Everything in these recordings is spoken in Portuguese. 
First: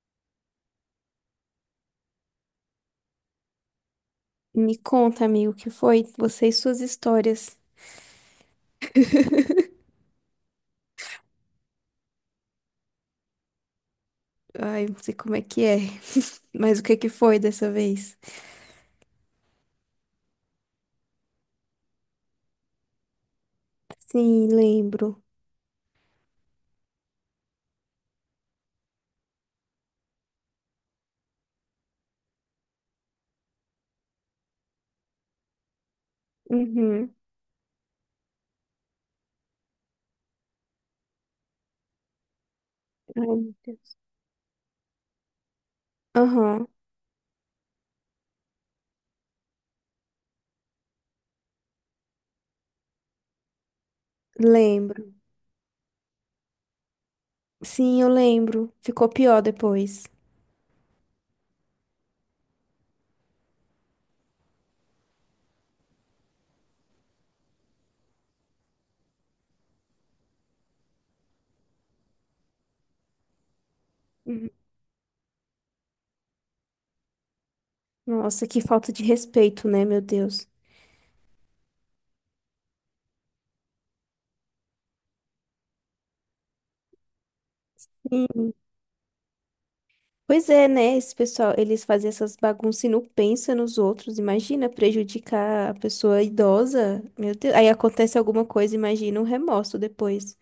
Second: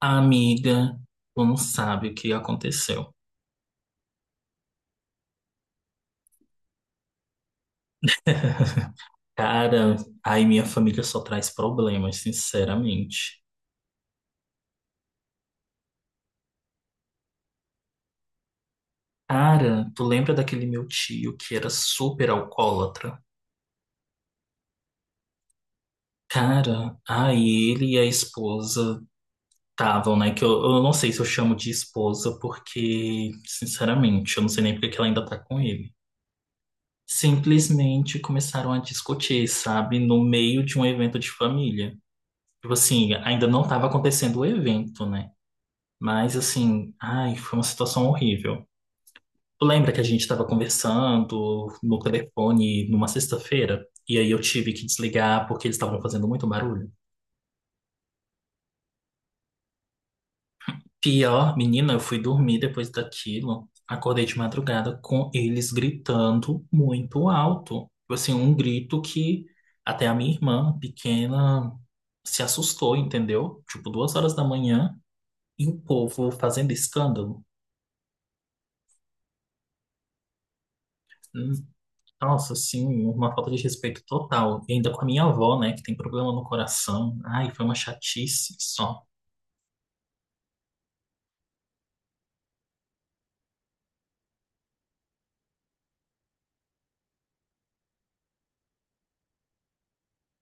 Amiga, tu não sabe o que aconteceu. Me conta, amigo, o que foi? Você e suas histórias. Cara, aí minha família só traz problemas, sinceramente. Ai, não sei como é que é. Mas o que que foi dessa vez? Cara, tu lembra daquele meu tio que era super alcoólatra? Sim, lembro. Cara, aí ele e a esposa estavam, né? Que eu não sei se eu chamo de esposa, porque, sinceramente, eu não sei nem porque que ela ainda tá com ele. Uhum. Simplesmente começaram a discutir, sabe? No meio de um evento de família. Tipo assim, Ai, ainda meu não estava Deus. acontecendo o evento, né? Mas Aham, assim, ai, foi uma situação horrível. Tu lembra que a gente estava conversando no telefone numa sexta-feira? E aí eu tive que lembro. desligar porque eles estavam fazendo muito barulho. Sim, eu lembro. Ficou pior depois. Pior, menina, eu fui dormir depois daquilo. Acordei de madrugada com eles gritando muito alto. Tipo assim, um grito que até a minha irmã pequena se assustou, entendeu? Tipo, duas horas da Uhum. manhã e o povo fazendo escândalo. Nossa, que falta de respeito, né, meu Deus? Nossa, sim, uma falta de respeito total. E ainda com a minha avó, né, que tem problema no coração. Ai, foi uma Sim. chatice só. Pois é, né? Esse pessoal, eles fazem essas bagunças e não pensam nos outros. Imagina prejudicar a pessoa idosa. Meu Deus. Aí acontece alguma coisa, imagina um remorso depois.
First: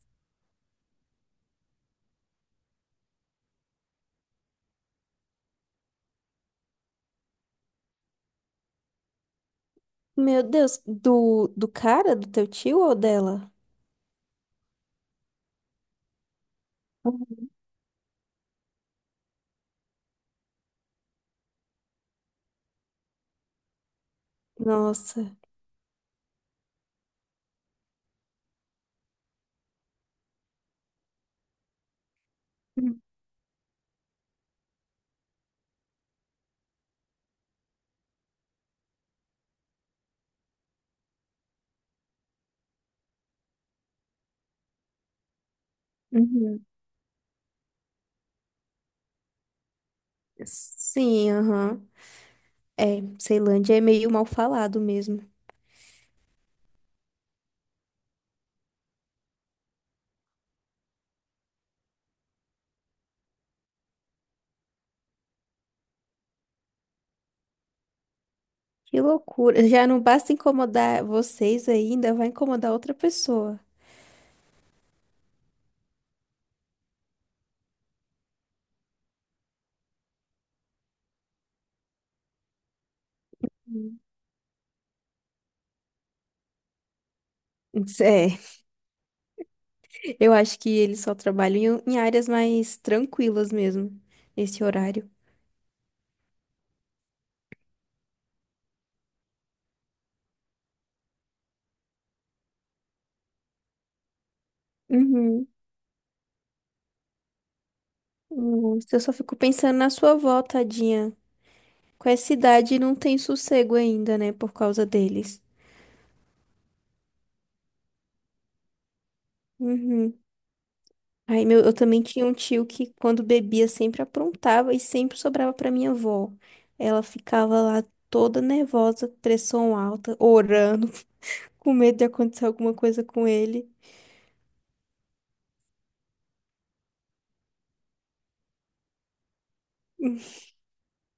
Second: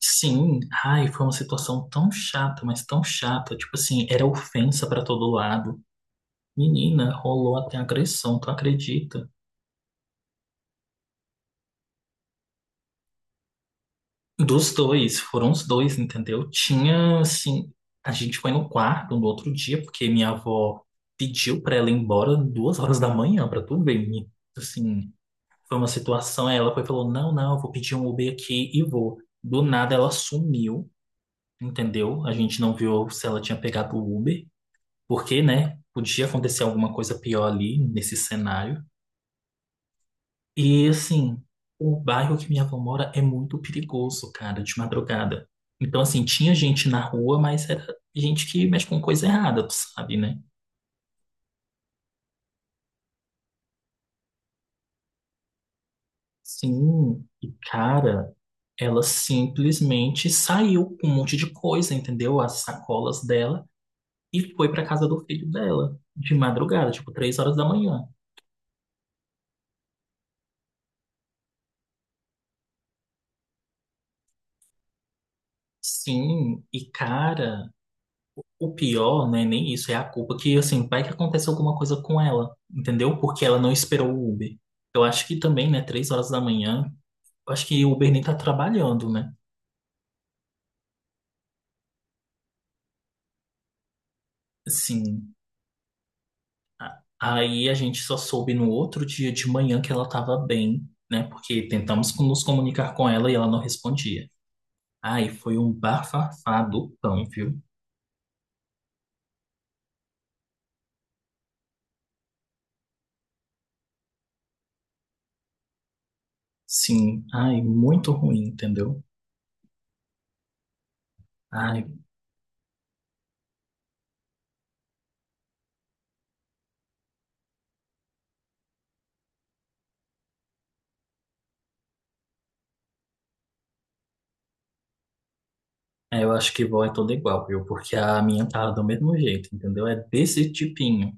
Sim, ai, foi uma situação tão chata, mas tão chata. Tipo assim, era ofensa pra todo lado. Menina, rolou até agressão, tu acredita? Meu Deus, do cara, do teu tio ou dela? Dos dois, foram os dois, entendeu? Tinha, assim, a gente foi no quarto no outro dia, porque minha avó pediu pra ela ir embora 2 horas da manhã, pra tu ver, menina. Assim. Nossa. Foi uma situação, aí ela foi e falou: Não, não, eu vou pedir um Uber aqui e vou. Do nada ela sumiu, entendeu? A gente não Uhum. viu se ela tinha pegado o Uber, porque, né, podia acontecer alguma coisa pior ali nesse cenário. E assim, o bairro que minha avó mora é muito perigoso, cara, de madrugada. Então, assim, tinha Uhum. gente na rua, mas era gente que mexe com coisa errada, tu sabe, né? Sim, aham. É, Ceilândia é meio mal falado mesmo. Sim, e cara, ela simplesmente saiu com um monte de coisa, entendeu? As sacolas dela. E foi pra casa do filho dela, de madrugada, tipo, 3 horas da manhã. Que loucura. Já não basta incomodar vocês aí, ainda, vai incomodar outra pessoa. Sim, e cara, o pior não é nem isso, é a culpa que, assim, vai que acontece alguma coisa com ela, entendeu? Porque ela não Uhum. esperou o Uber. Eu acho que também, né, 3 horas da manhã, eu acho que o Uber nem tá É. trabalhando, né? Eu acho que eles só trabalham em áreas mais tranquilas mesmo, nesse horário. Assim, aí a gente só soube no outro dia de manhã que ela estava bem, né? Porque tentamos nos comunicar com ela e ela não respondia. Ai, Uhum. foi um bafafá do pão, viu? Nossa, eu só fico pensando na sua avó, tadinha. Com essa idade não tem sossego ainda, né? Por causa deles. Sim, ai, muito ruim, entendeu? Uhum. Aí meu, eu Ai, também tinha um tio que quando bebia sempre aprontava e sempre sobrava pra minha avó. Ela ficava lá toda nervosa, pressão alta, orando, com medo de acontecer alguma coisa com ele. é, eu acho que vó é toda igual, viu? Porque a minha tá do mesmo jeito, entendeu? É desse tipinho.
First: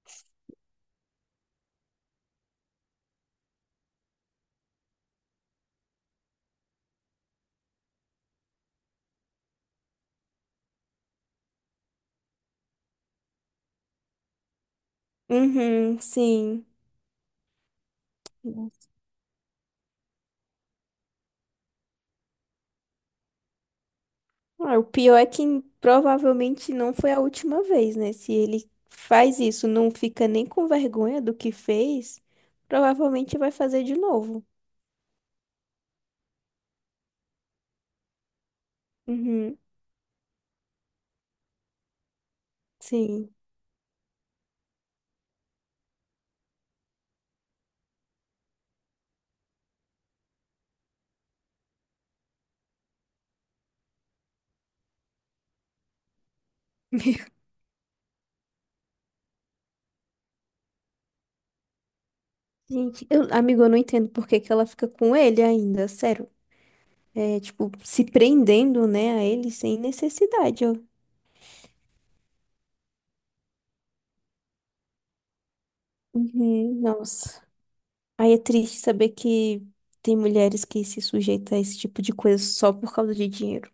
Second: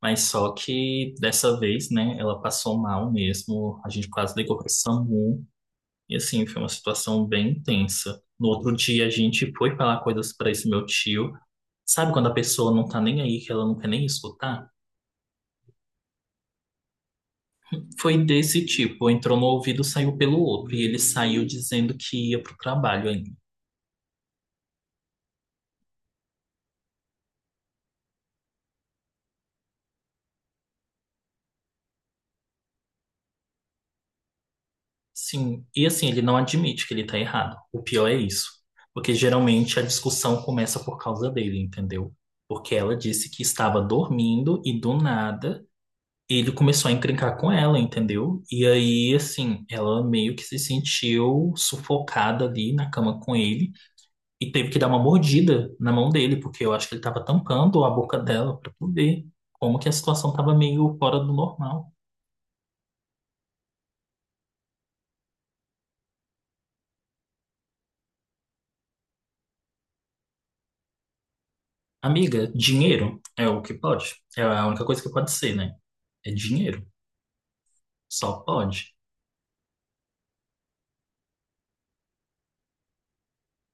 Mas só que dessa vez, né, ela passou mal mesmo, a gente quase ligou pro SAMU, e assim, foi uma situação bem intensa. No outro dia, a gente foi falar coisas pra esse meu tio. Sabe quando a pessoa não tá nem aí, que ela não quer nem escutar? Uhum, sim. Foi desse tipo, entrou no ouvido, saiu pelo outro, e ele saiu dizendo que ia pro trabalho ainda. Ah, o pior é que provavelmente não foi a última vez, né? Se ele faz isso, não fica nem com vergonha do que fez, provavelmente vai fazer de novo. Sim, e assim, ele não admite que ele tá errado. O pior é isso. Porque Uhum, geralmente a discussão começa por causa dele, entendeu? Porque ela disse sim. que estava dormindo e do nada ele começou a encrencar com ela, entendeu? E aí, assim, ela meio que se sentiu sufocada ali na cama com ele e teve que dar uma mordida na mão dele, porque eu acho que ele tava tampando a boca dela pra poder. Como que a situação tava meio fora do normal. Gente, eu, amigo, eu não entendo por que que ela fica com ele ainda, sério. É, tipo, se prendendo, né, a ele sem necessidade. Ó. Amiga, dinheiro é o que pode. É a única coisa que pode ser, né? É Uhum, dinheiro. nossa. Aí é Só triste pode. saber que tem mulheres que se sujeitam a esse tipo de coisa só por causa de dinheiro.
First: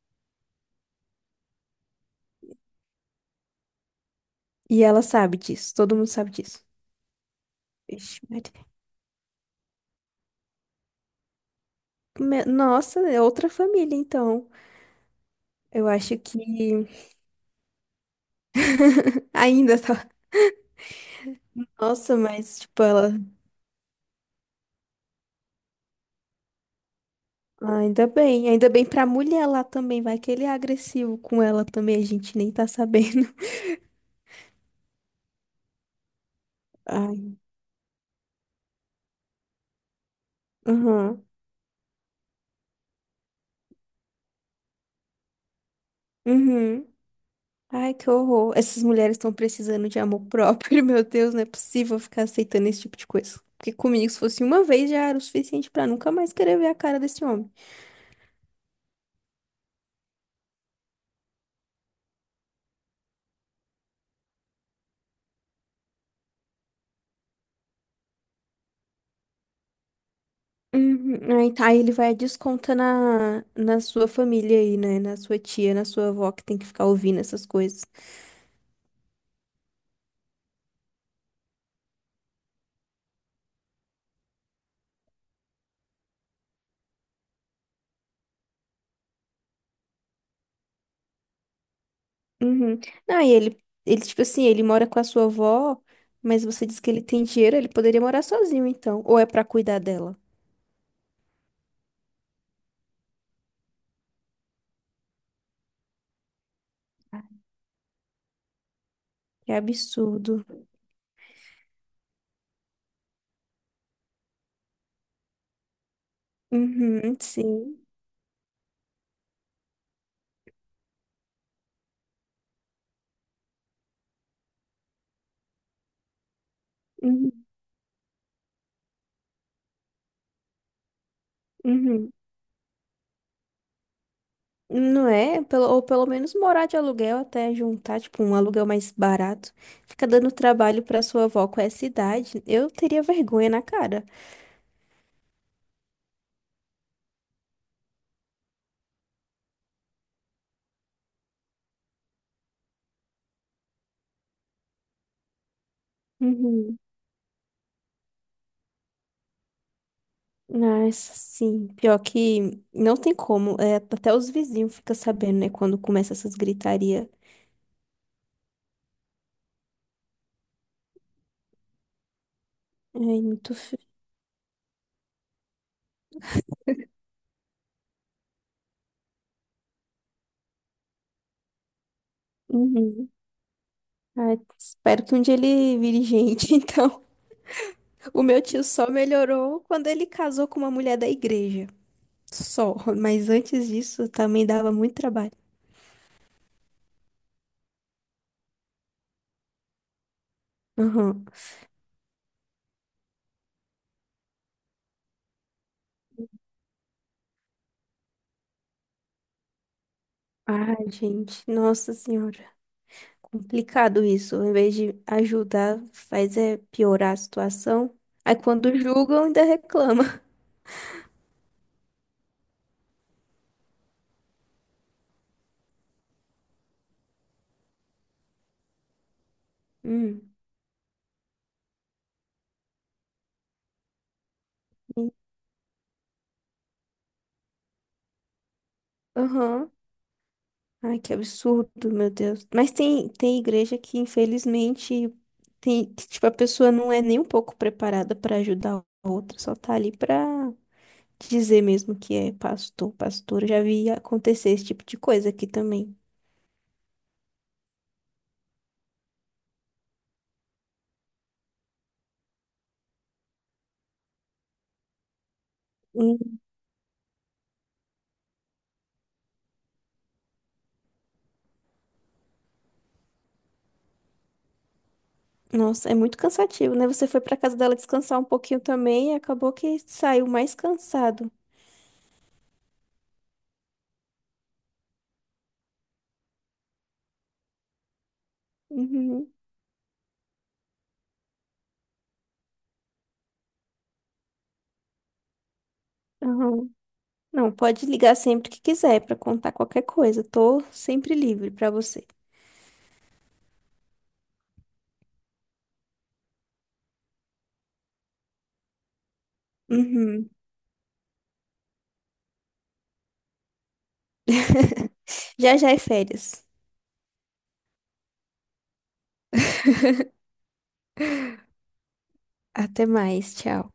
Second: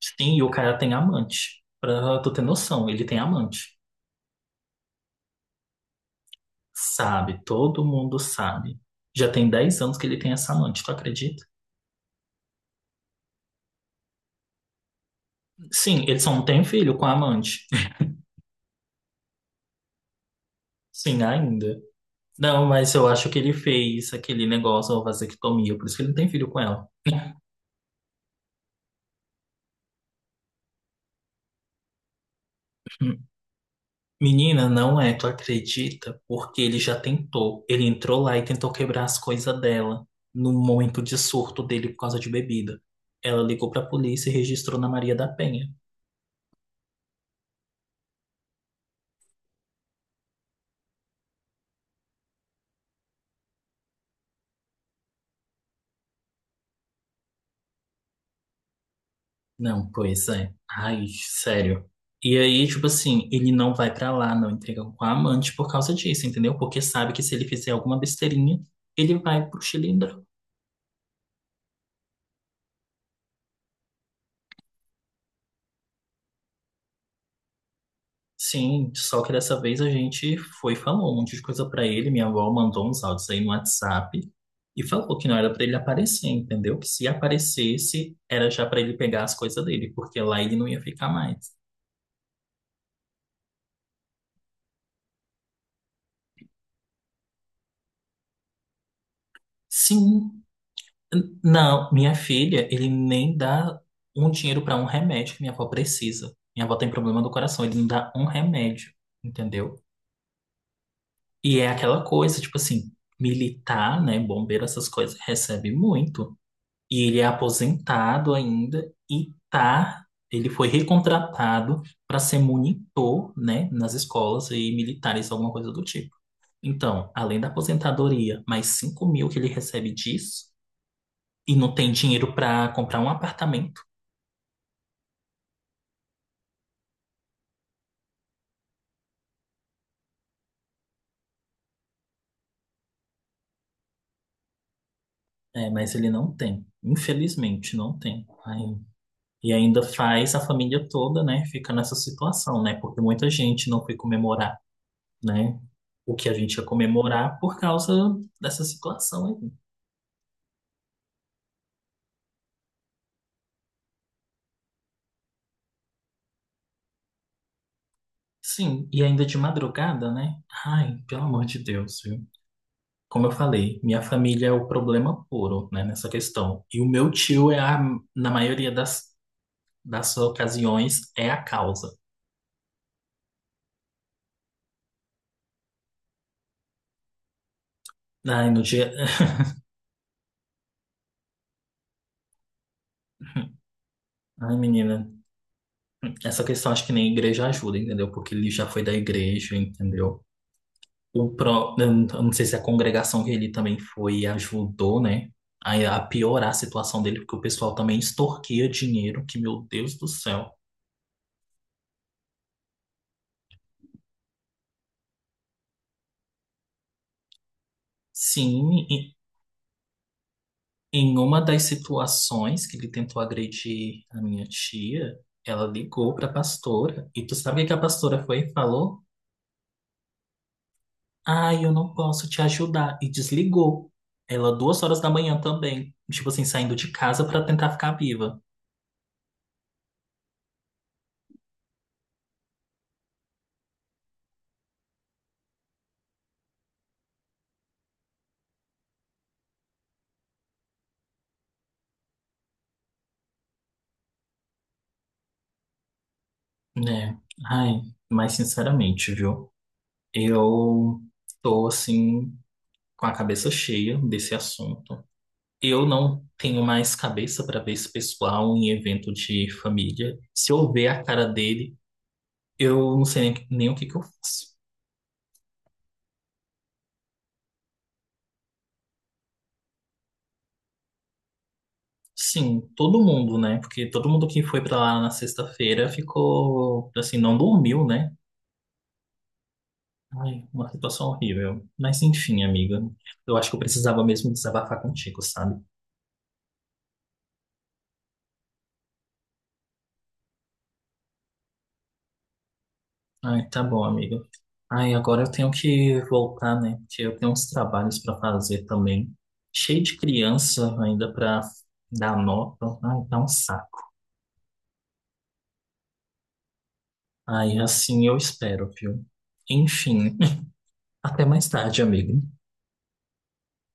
Sim, e o cara tem amante. Pra tu ter noção, ele tem amante. E ela sabe disso, todo mundo sabe disso. Sabe, todo mundo Ixi, Maria. sabe. Já tem 10 anos que ele tem essa amante, tu acredita? Me- Nossa, é outra família, então. Eu Sim, acho ele só que não tem filho com a amante. ainda tá. Sim, ainda. Nossa, mas, Não, tipo, mas eu ela. acho que ele fez aquele negócio, a vasectomia, por isso que ele não tem filho com ela. Ah, ainda bem. Ainda bem pra mulher lá também. Vai que ele é agressivo com ela também. A gente nem tá sabendo. Menina, não é, tu acredita? Porque ele já Ai. tentou. Ele entrou lá e tentou quebrar as coisas dela no momento de Uhum. surto dele por causa de bebida. Ela ligou pra polícia e registrou na Maria da Penha. Uhum. Ai, que horror. Essas mulheres estão precisando de amor próprio. Meu Deus, não é possível ficar aceitando esse tipo de coisa. Porque comigo, se fosse uma vez, já era o suficiente pra nunca mais querer ver a cara desse homem. Não, pois é. Ai, sério. E aí, tipo assim, ele não vai pra lá, não entrega com a amante por causa disso, entendeu? Porque sabe que se ele fizer alguma besteirinha, ele vai pro Chile. Uhum. Aí, tá, aí ele vai descontar na sua família aí, né? Na sua tia, na sua avó, que tem que ficar ouvindo essas coisas. Sim, só que dessa vez a gente foi e falou um monte de coisa pra ele. Minha avó mandou uns áudios aí no WhatsApp e falou que não era pra ele aparecer, entendeu? Que se aparecesse, era já pra ele pegar as coisas dele, porque lá ele não ia ficar mais. Uhum. Não, e ele, tipo assim, ele mora com a sua avó, mas você diz que ele tem dinheiro, ele poderia morar sozinho, então. Ou é pra cuidar dela? Sim, não, minha filha, ele nem dá um dinheiro pra um remédio que minha avó precisa. Minha avó tem problema Ah, do coração, ele não dá um remédio, que entendeu? absurdo. E é aquela coisa, tipo assim, militar, né, bombeiro, essas coisas, recebe muito. E Uhum, ele é sim. aposentado ainda e tá, ele foi recontratado para ser monitor, né, nas escolas e militares, alguma coisa do tipo. Então, Uhum, além da aposentadoria, mais 5 mil que ele recebe disso, e não tem uhum. dinheiro para comprar um apartamento, Não é? Pelo, ou pelo menos morar de aluguel até juntar, tipo, um aluguel mais barato. Fica dando trabalho pra sua avó com essa idade. Eu teria vergonha na cara. é, mas ele não tem, infelizmente não tem. Aí- e ainda faz a família toda, né, fica nessa situação, né, porque muita gente não foi comemorar, né, o que a gente ia Uhum. comemorar por causa dessa situação. Nossa, sim. Pior que não tem como. É, até os vizinhos ficam sabendo, né? Quando começa essas gritarias. Sim, e ainda de madrugada, né? Ai, pelo amor de Deus, viu? Ai, Como eu muito falei, feio. minha família é o problema puro, né, nessa questão. E o meu tio na maioria das ocasiões, é a causa. Uhum. Ai, espero que um dia ele vire gente. Então, o meu Ai, no tio só dia. melhorou quando ele casou com uma mulher da igreja. Só. Mas antes disso, também Ai, dava muito menina, trabalho. essa questão acho que nem a igreja ajuda, entendeu? Porque ele já foi da igreja, entendeu? Uhum. O pró, eu não sei se a congregação que ele também foi ajudou, né? A piorar a situação dele, porque o pessoal também extorquia dinheiro, que meu Deus do céu. Ai, gente. Nossa Senhora. Complicado isso. Em vez de ajudar, faz é piorar a situação. Aí Sim. quando julgam, ainda reclamam. Em uma das situações que ele tentou agredir a minha tia, ela ligou para a pastora. E tu sabe o que a pastora foi e falou? Hum. Ah, eu não posso te ajudar. E desligou. Ela, duas horas da e- manhã também. Tipo assim, saindo de casa para tentar ficar viva. Aham. Ai, que absurdo, meu Deus. Mas tem igreja que, infelizmente, tem, que, tipo, a pessoa não é nem um pouco preparada para ajudar a outra, só tá ali pra dizer mesmo que é pastor, pastora. Já vi acontecer esse tipo de coisa aqui também. Né? Ai, mas sinceramente, viu? Eu tô assim, com a cabeça cheia desse assunto. Eu não Hum. tenho mais cabeça para ver esse pessoal em evento de família. Se eu ver a cara dele. Eu não sei nem o que que eu faço. Nossa, é muito cansativo, né? Você foi pra casa dela descansar um pouquinho também e acabou que saiu mais cansado. Sim, todo mundo, né? Porque todo mundo que foi pra lá na sexta-feira ficou, assim, não dormiu, né? Uhum. Ai, uma situação horrível. Mas enfim, amiga. Eu acho que eu precisava mesmo desabafar contigo, sabe? Aham. Não, pode ligar sempre que quiser pra contar qualquer coisa. Tô sempre livre pra você. Ai, tá bom, amiga. Ai, agora eu tenho que voltar, né? Porque eu tenho uns trabalhos pra fazer também. Cheio de Uhum. criança ainda pra dar nota. Ai, tá um saco. Já já é férias. Ai, assim eu espero, viu? Enfim, até mais tarde, amigo. Até mais, tchau.